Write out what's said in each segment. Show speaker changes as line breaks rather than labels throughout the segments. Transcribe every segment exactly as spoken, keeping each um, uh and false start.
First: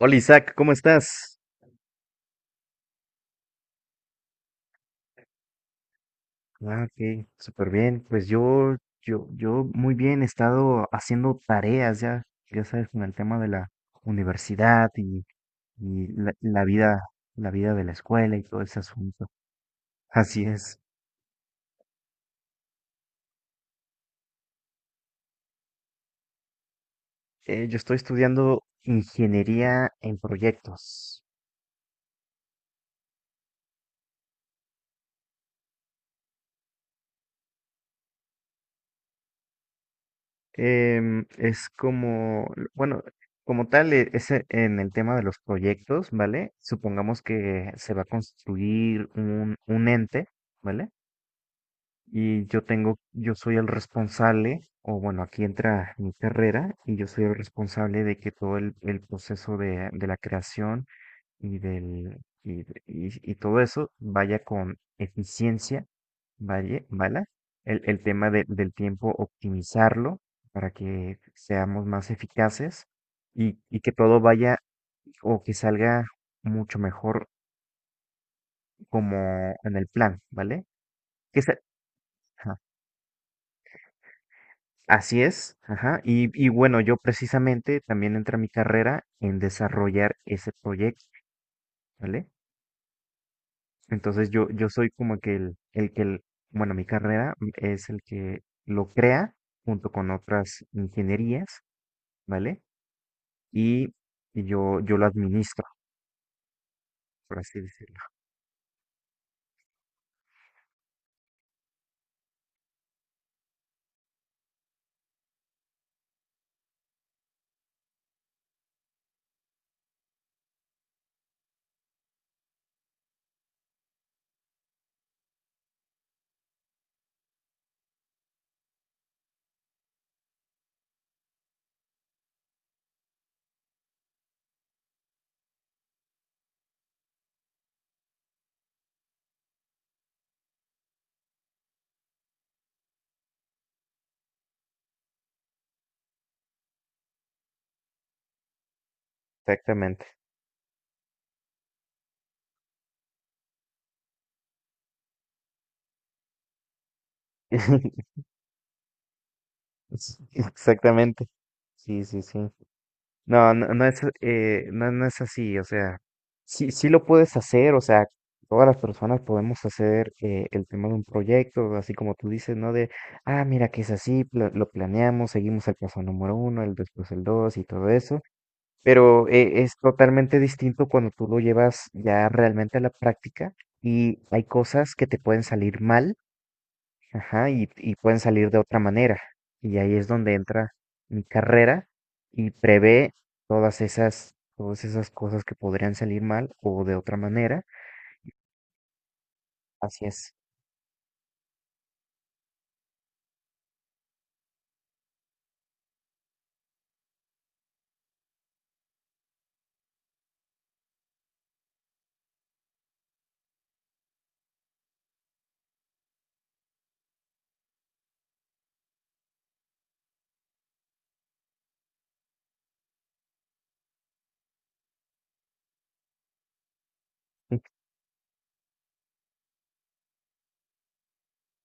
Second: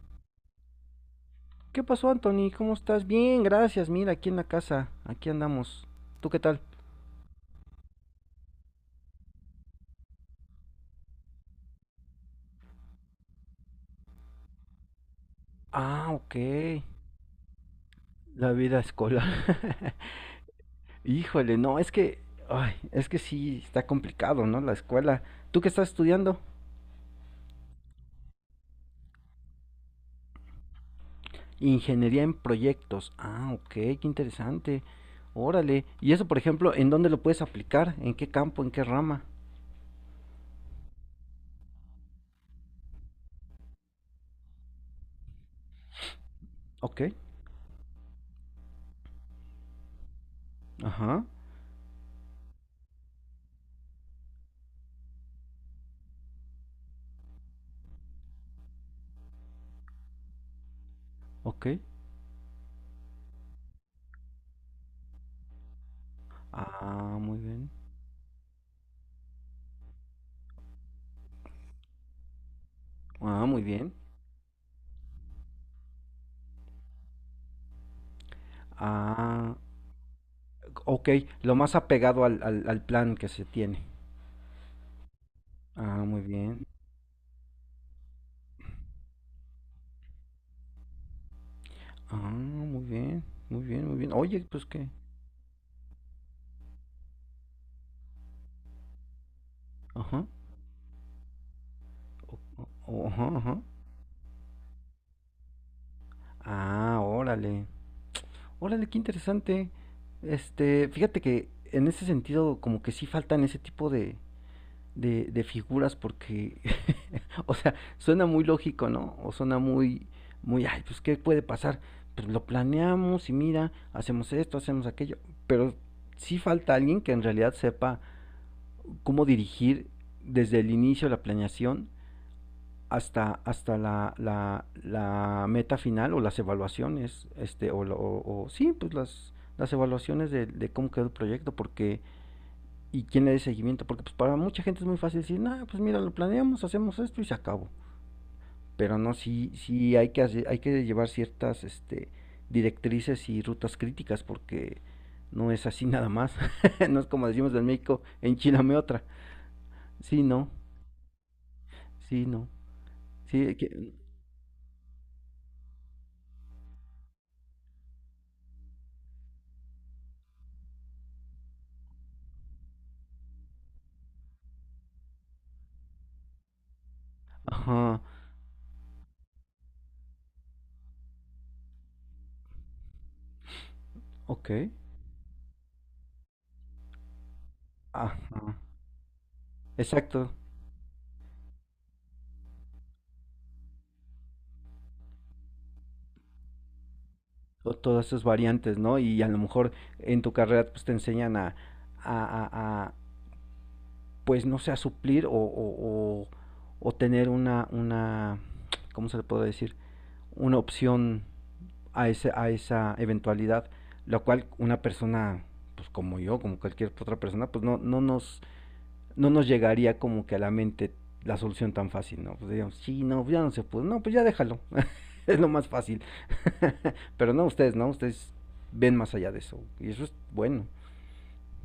Hola Isaac, ¿cómo estás?
¿Qué pasó, Anthony? ¿Cómo estás? Bien, gracias. Mira, aquí en la casa. Aquí andamos. ¿Tú qué tal?
Ah, ok, súper bien. Pues yo, yo, yo muy bien, he estado haciendo tareas ya, ya sabes, con el tema de la universidad y, y
Ah,
la,
ok.
la vida, la vida de la escuela y
La
todo
vida
ese asunto.
escolar.
Así es.
Híjole, no, es que, ay, es que sí está complicado, ¿no? La escuela. ¿Tú qué estás estudiando?
Eh, yo estoy estudiando ingeniería en proyectos.
Ingeniería en proyectos. Ah, ok, qué interesante. Órale. ¿Y eso, por ejemplo, en dónde lo puedes aplicar? ¿En qué campo? ¿En qué rama?
Em, es como, bueno, como tal, e- es e- en el tema de los proyectos, ¿vale?
Ok.
Supongamos que se va a construir un, un ente, ¿vale?
Ajá.
Y yo tengo, yo soy el responsable, o bueno, aquí entra mi carrera y yo soy el responsable de que todo el, el proceso de, de la creación y
Ok.
del y, de- y- y todo eso vaya con eficiencia, vaya,
Ah,
¿vale?
muy bien.
El, el tema de- del tiempo, optimizarlo para que seamos más eficaces
Ah,
y,
muy
y que
bien.
todo vaya o que salga mucho mejor
Ah,
como en el plan, ¿vale?
ok,
Que
lo
sa-
más apegado al,
ajá.
al, al plan que se tiene.
Así es, ajá.
Ah, muy
Y, y
bien.
bueno, yo precisamente también entré a mi carrera en desarrollar ese proyecto,
Ah,
¿vale?
muy bien. Muy bien, muy bien.
Entonces
Oye,
yo,
pues
yo
qué.
soy como que el, el que, el- bueno, mi carrera es el que lo crea junto con
Ajá.
otras ingenierías,
o-
¿vale?
o- Ajá, ajá.
Y, y yo, yo lo administro,
Ah,
por así
órale.
decirlo.
Órale, qué interesante. Este, fíjate que en ese sentido como que sí faltan ese tipo de, de, de figuras porque, o sea, suena muy lógico, ¿no? O suena muy, muy, ay, pues, ¿qué puede pasar? Pues lo planeamos y mira, hacemos esto, hacemos aquello, pero sí falta alguien que en realidad sepa cómo dirigir desde el inicio de la planeación hasta, hasta la, la, la meta final o las evaluaciones, este, o, o, o sí, pues las, las evaluaciones de, de, cómo quedó el proyecto, porque y quién le dé seguimiento, porque pues para mucha gente es muy fácil decir, no, nah, pues mira, lo planeamos, hacemos esto y se acabó. Pero no, sí, sí
Exactamente.
hay que hacer- hay que llevar ciertas este, directrices y rutas críticas, porque no es así nada más. No es como decimos en México, enchilame otra. Sí, no,
Exactamente. Sí, sí,
sí,
sí.
no.
No,
Sí, que-
no, no es, eh, no, no es así, o sea, sí, sí lo puedes hacer, o sea, todas las personas podemos hacer eh, el tema de un proyecto, así como tú dices, ¿no? De, ah, mira que es así, pla- lo planeamos, seguimos el paso número uno, el después el dos y todo
ajá,
eso, pero eh, es totalmente distinto cuando tú lo llevas ya realmente a la práctica y hay
ok,
cosas que te pueden salir mal. Ajá, y, y pueden salir
ajá,
de otra manera. Y ahí es
exacto.
donde entra mi carrera y prevé todas esas, todas esas cosas que podrían salir mal o de otra manera.
O todas esas variantes, ¿no? Y a lo mejor
Así
en tu
es.
carrera pues te enseñan a, a, pues no sea suplir o, o, o, o tener una, una, ¿cómo se le puede decir? Una opción a, ese, a esa eventualidad, la cual una persona, pues como yo, como cualquier otra persona, pues no, no, nos, no nos llegaría como que a la mente la solución tan fácil, ¿no? Pues digamos, sí, no, ya no se puede, no, pues ya déjalo, es lo más fácil. Pero no, ustedes, ¿no? Ustedes ven más allá de eso, y eso es bueno.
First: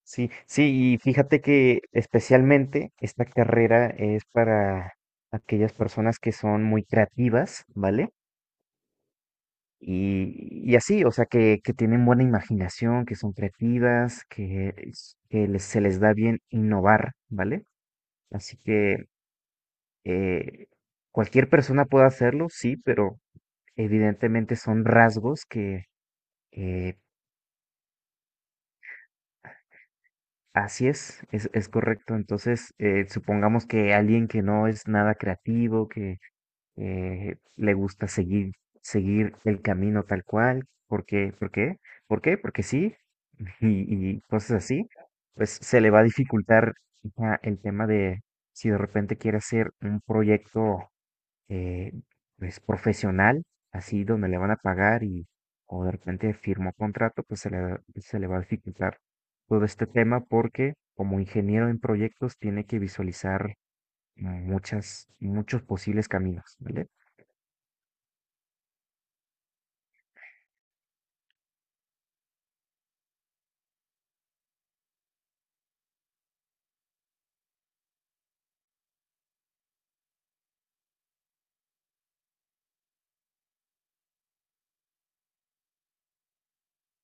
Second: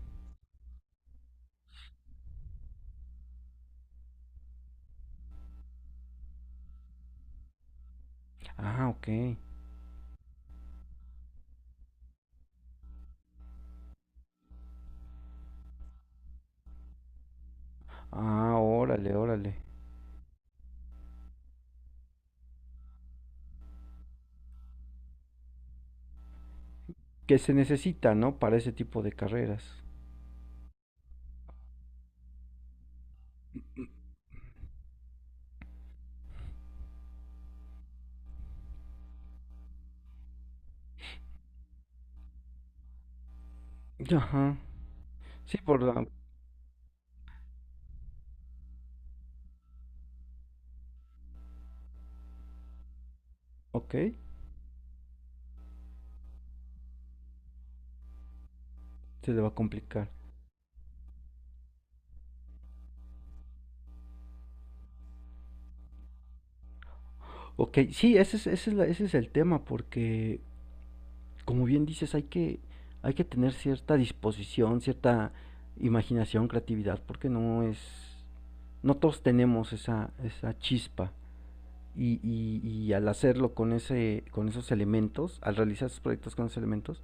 Sí, sí, y fíjate que especialmente esta carrera es para aquellas personas que son muy creativas, ¿vale?
Ah, ok.
Y, y así, o sea, que, que tienen buena imaginación, que son creativas, que, es- que les- se les da bien innovar, ¿vale?
Ah,
Así que
órale, órale.
Eh, cualquier persona puede hacerlo, sí, pero evidentemente son rasgos que eh,
Que se necesita, ¿no? Para ese tipo de carreras.
así es, es, es correcto. Entonces, eh, supongamos que alguien que no es nada creativo, que eh, le gusta seguir, seguir el camino tal cual, porque, ¿por qué? ¿Por qué? Porque sí, y, y cosas
Ajá.
así, pues
Sí,
se
por
le va a
la...
dificultar ya el tema de si de repente quiere hacer un proyecto eh, pues profesional,
Ok,
así donde le van a pagar y o de repente firmó contrato, pues se le, se le va a dificultar
se le va a
todo este
complicar.
tema porque como ingeniero en proyectos tiene que visualizar muchas, muchos posibles caminos, ¿vale?
Ok, sí, ese es, ese es, la- ese es el tema, porque como bien dices, hay que, hay que tener cierta disposición, cierta imaginación, creatividad, porque no es... No todos tenemos esa, esa chispa. Y, y- y al hacerlo con, ese, con esos elementos, al realizar esos proyectos con esos elementos,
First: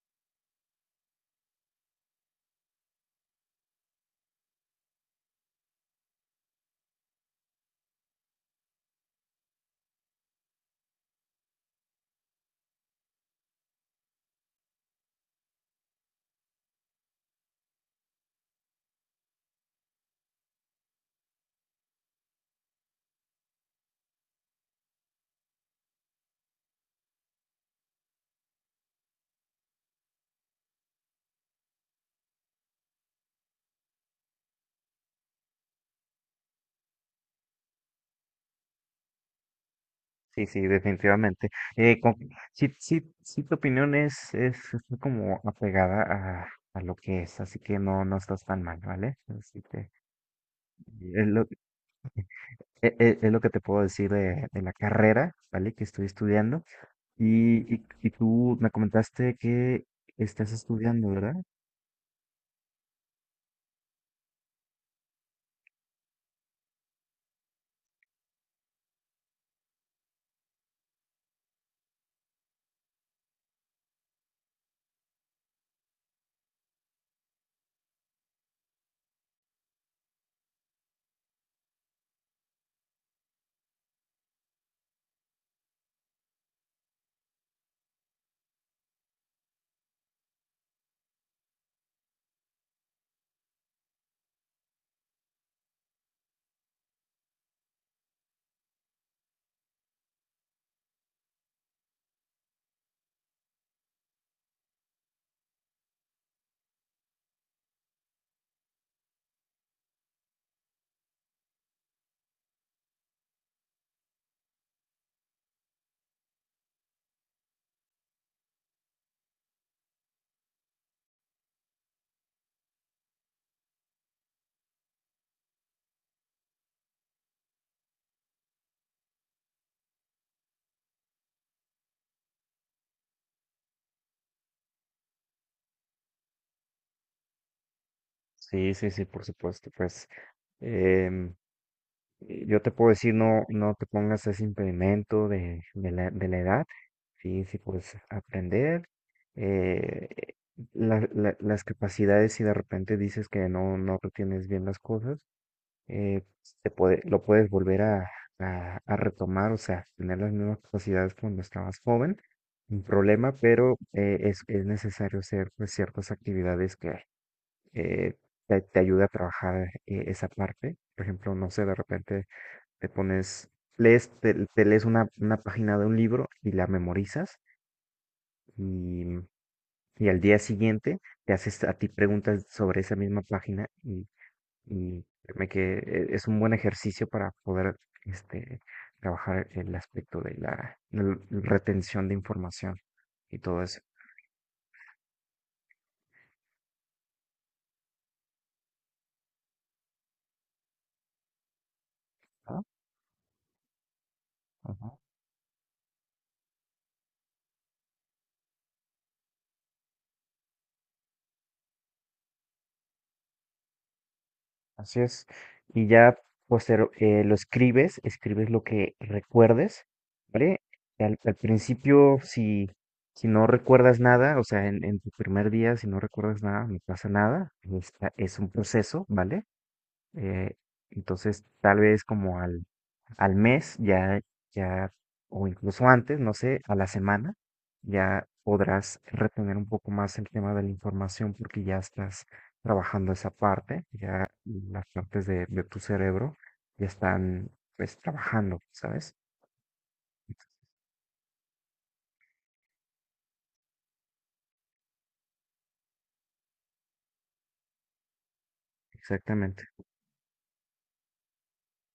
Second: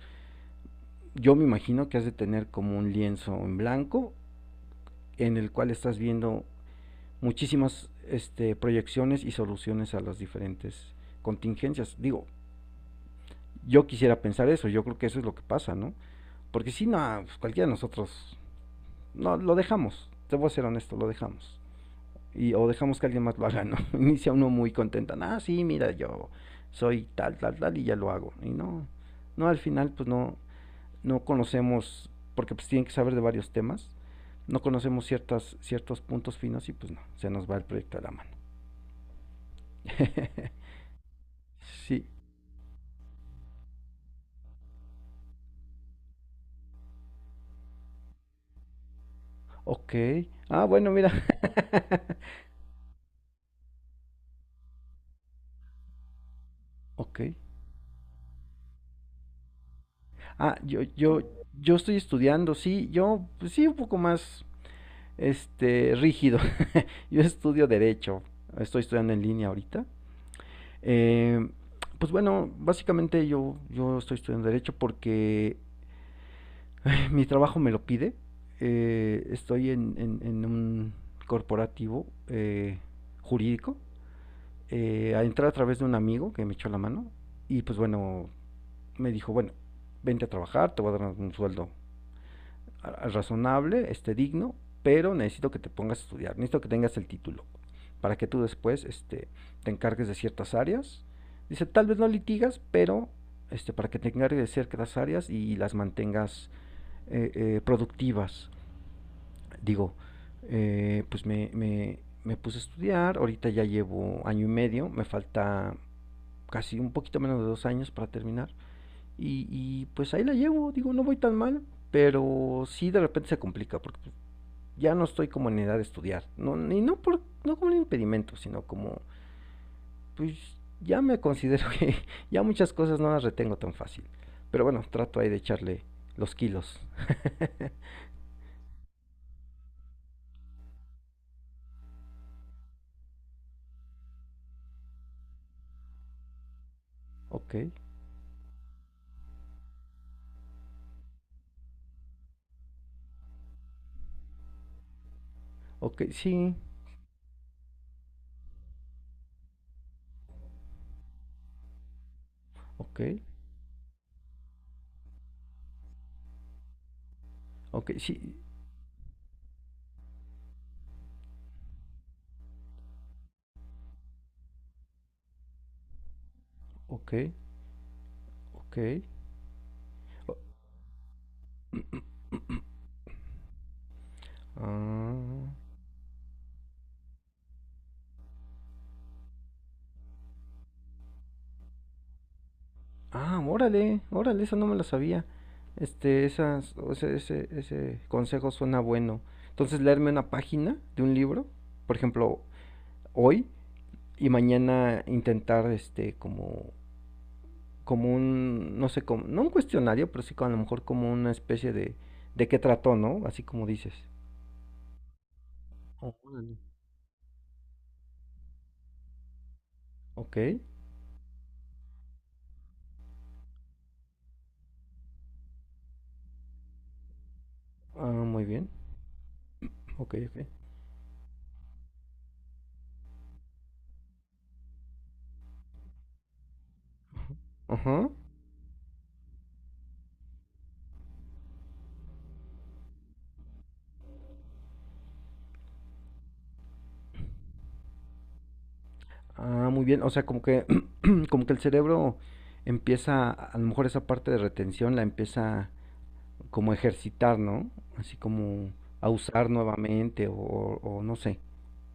yo me imagino que has de tener como un lienzo en blanco en el cual estás viendo muchísimas este, proyecciones y soluciones a las diferentes contingencias. Digo, yo quisiera pensar eso, yo creo que eso es lo que pasa, ¿no? Porque si no, pues cualquiera de nosotros, no, lo dejamos, te voy a ser honesto, lo dejamos. Y, o dejamos que alguien más lo haga, ¿no? Inicia uno muy contenta, ah, sí, mira, yo soy tal, tal, tal, y ya lo hago. Y no, no, al final, pues no, no conocemos, porque pues tienen que saber de varios temas, no conocemos ciertas, ciertos puntos finos y pues no, se nos va el proyecto a la mano.
Sí, sí, definitivamente. Eh,
Sí,
con- sí, sí, sí, tu opinión es, es, es como apegada a, a lo que es, así que no, no estás tan mal, ¿vale? Así que,
ok. Ah, bueno, mira.
eh, lo- e- e- Es lo que te puedo decir de, de la carrera, ¿vale? Que estoy estudiando.
Ok.
Y, y, y tú me comentaste que estás
Ah, yo,
estudiando,
yo,
¿verdad?
yo estoy estudiando, sí, yo, pues sí, un poco más, este, rígido. Yo estudio derecho, estoy estudiando en línea ahorita. Eh, pues bueno, básicamente yo, yo estoy estudiando derecho porque mi trabajo me lo pide. Eh, estoy en, en- en un corporativo eh, jurídico. Eh, entré a través de un amigo que me echó la mano. Y pues bueno, me dijo, bueno, vente a trabajar, te voy a dar un sueldo razonable, este digno, pero necesito que te pongas a estudiar, necesito que tengas el título, para que tú después este, te encargues de ciertas áreas. Dice, tal vez no litigas, pero este, para que te encargues de ciertas áreas y las mantengas eh, eh, productivas. Digo, eh, pues me, me, me puse a estudiar, ahorita ya llevo año y medio, me falta casi un poquito menos de dos años para terminar. Y, y pues ahí la llevo, digo, no voy tan mal, pero sí de repente se complica, porque ya no estoy como en edad de estudiar, no, y no, por, no como un impedimento, sino como, pues ya me considero que ya muchas cosas no las retengo tan fácil, pero bueno, trato ahí de echarle los kilos.
Sí, sí, sí, por supuesto. Pues em, eh, yo te puedo decir, no, no te pongas ese impedimento de, de la, de la edad. Sí,
Ok,
sí, puedes aprender. eh, la- la- las capacidades, si de repente dices que no, no retienes bien las cosas,
ok,
eh,
sí,
se puede, lo puedes volver a, a- a retomar, o sea, tener las mismas capacidades cuando estabas joven, sin
ok,
problema, pero eh, es, es necesario hacer pues, ciertas actividades que
ok,
eh,
sí,
te, te ayude a trabajar eh, esa parte. Por ejemplo, no sé, de repente te pones, lees, te, te lees una, una página de un libro y la
ok,
memorizas
ok.
y, y al día siguiente te haces a ti preguntas sobre esa misma página y y
Ah,
créeme que eh, es un buen ejercicio para poder este, trabajar el aspecto de la, la retención de información y
ah,
todo eso.
órale, órale, eso no me lo sabía. Este, esas, o sea, ese, ese consejo suena bueno. Entonces, leerme una página de un libro, por ejemplo,
Ajá,
hoy y
ajá,
mañana intentar, este, como, como un, no sé, como, no un cuestionario, pero sí como a lo mejor como una especie de, de qué trató, ¿no? Así como dices.
así es. Y ya
Órale.
posterior, eh, lo escribes, escribes lo que recuerdes,
Ok,
¿vale? Al, al principio, si, si no recuerdas nada, o sea, en, en tu primer día, si no recuerdas nada, no pasa nada. es
ah,
Es
muy
un
bien,
proceso, ¿vale?
ok, ok.
Eh, entonces, tal vez como al al mes, ya, ya, o incluso antes, no sé, a la semana,
Ajá,
ya podrás retener un poco más el tema de la información porque ya estás trabajando esa parte, ya las partes de, de tu cerebro ya están pues trabajando, ¿sabes?
ah, muy bien. O sea, como que, como que el cerebro empieza, a lo mejor esa parte de retención la empieza como a ejercitar, ¿no? Así como a usar
Exactamente.
nuevamente o, o no sé.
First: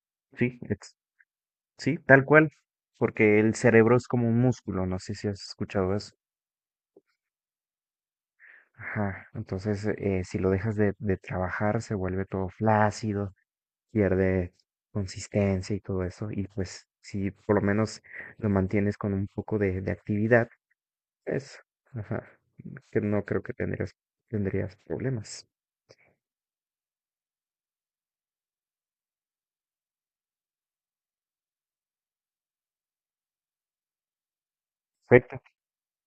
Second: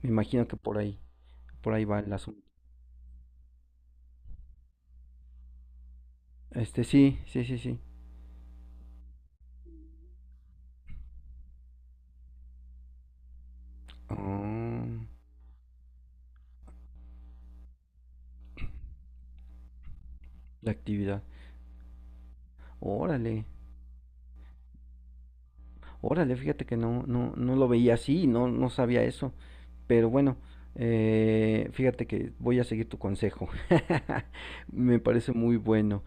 Me imagino que
Sí,
por
ex-
ahí, por ahí
sí,
va el
tal
asunto.
cual, porque el cerebro es como un músculo, no sé si has escuchado eso.
Este, sí, sí, sí, sí.
Ajá, entonces eh, si lo dejas de, de trabajar se vuelve todo flácido, pierde
Ah,
consistencia y todo eso. Y pues si por lo menos lo mantienes con un poco de, de actividad,
la actividad.
pues, ajá, que no
Órale,
creo que tendrías, tendrías problemas.
órale, fíjate que no, no, no lo veía así, no, no sabía eso. Pero bueno, eh, fíjate que voy a seguir tu consejo. Me parece
Perfecto.
muy bueno.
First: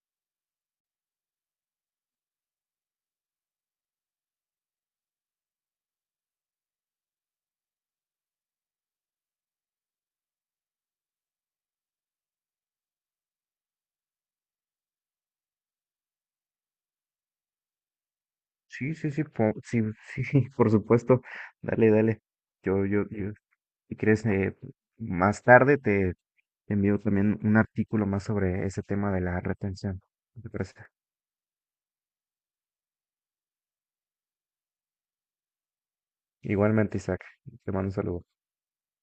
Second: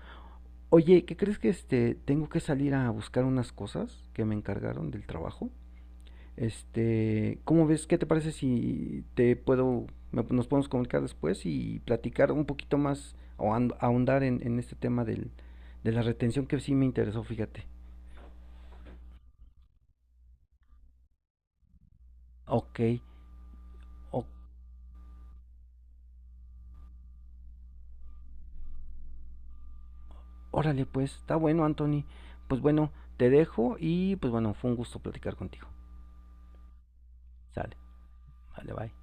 Oye, ¿qué crees que este tengo que salir a buscar unas cosas que me encargaron del trabajo? Este, ¿cómo ves? ¿Qué te parece si te puedo, me- nos podemos comunicar después y platicar un poquito más o ahond- ahondar en, en este tema del, de la retención que sí me interesó, fíjate.
Sí, sí, sí, po- sí, sí, sí, por supuesto. Dale, dale.
Ok,
Yo, yo, yo, si
o-
quieres, eh, más tarde te, te envío también un artículo más sobre ese tema de la retención. ¿Qué te parece?
órale pues, está bueno, Anthony. Pues bueno, te dejo y pues bueno, fue un gusto platicar contigo.
Igualmente, Isaac, te
Sale,
mando un saludo.
vale, bye.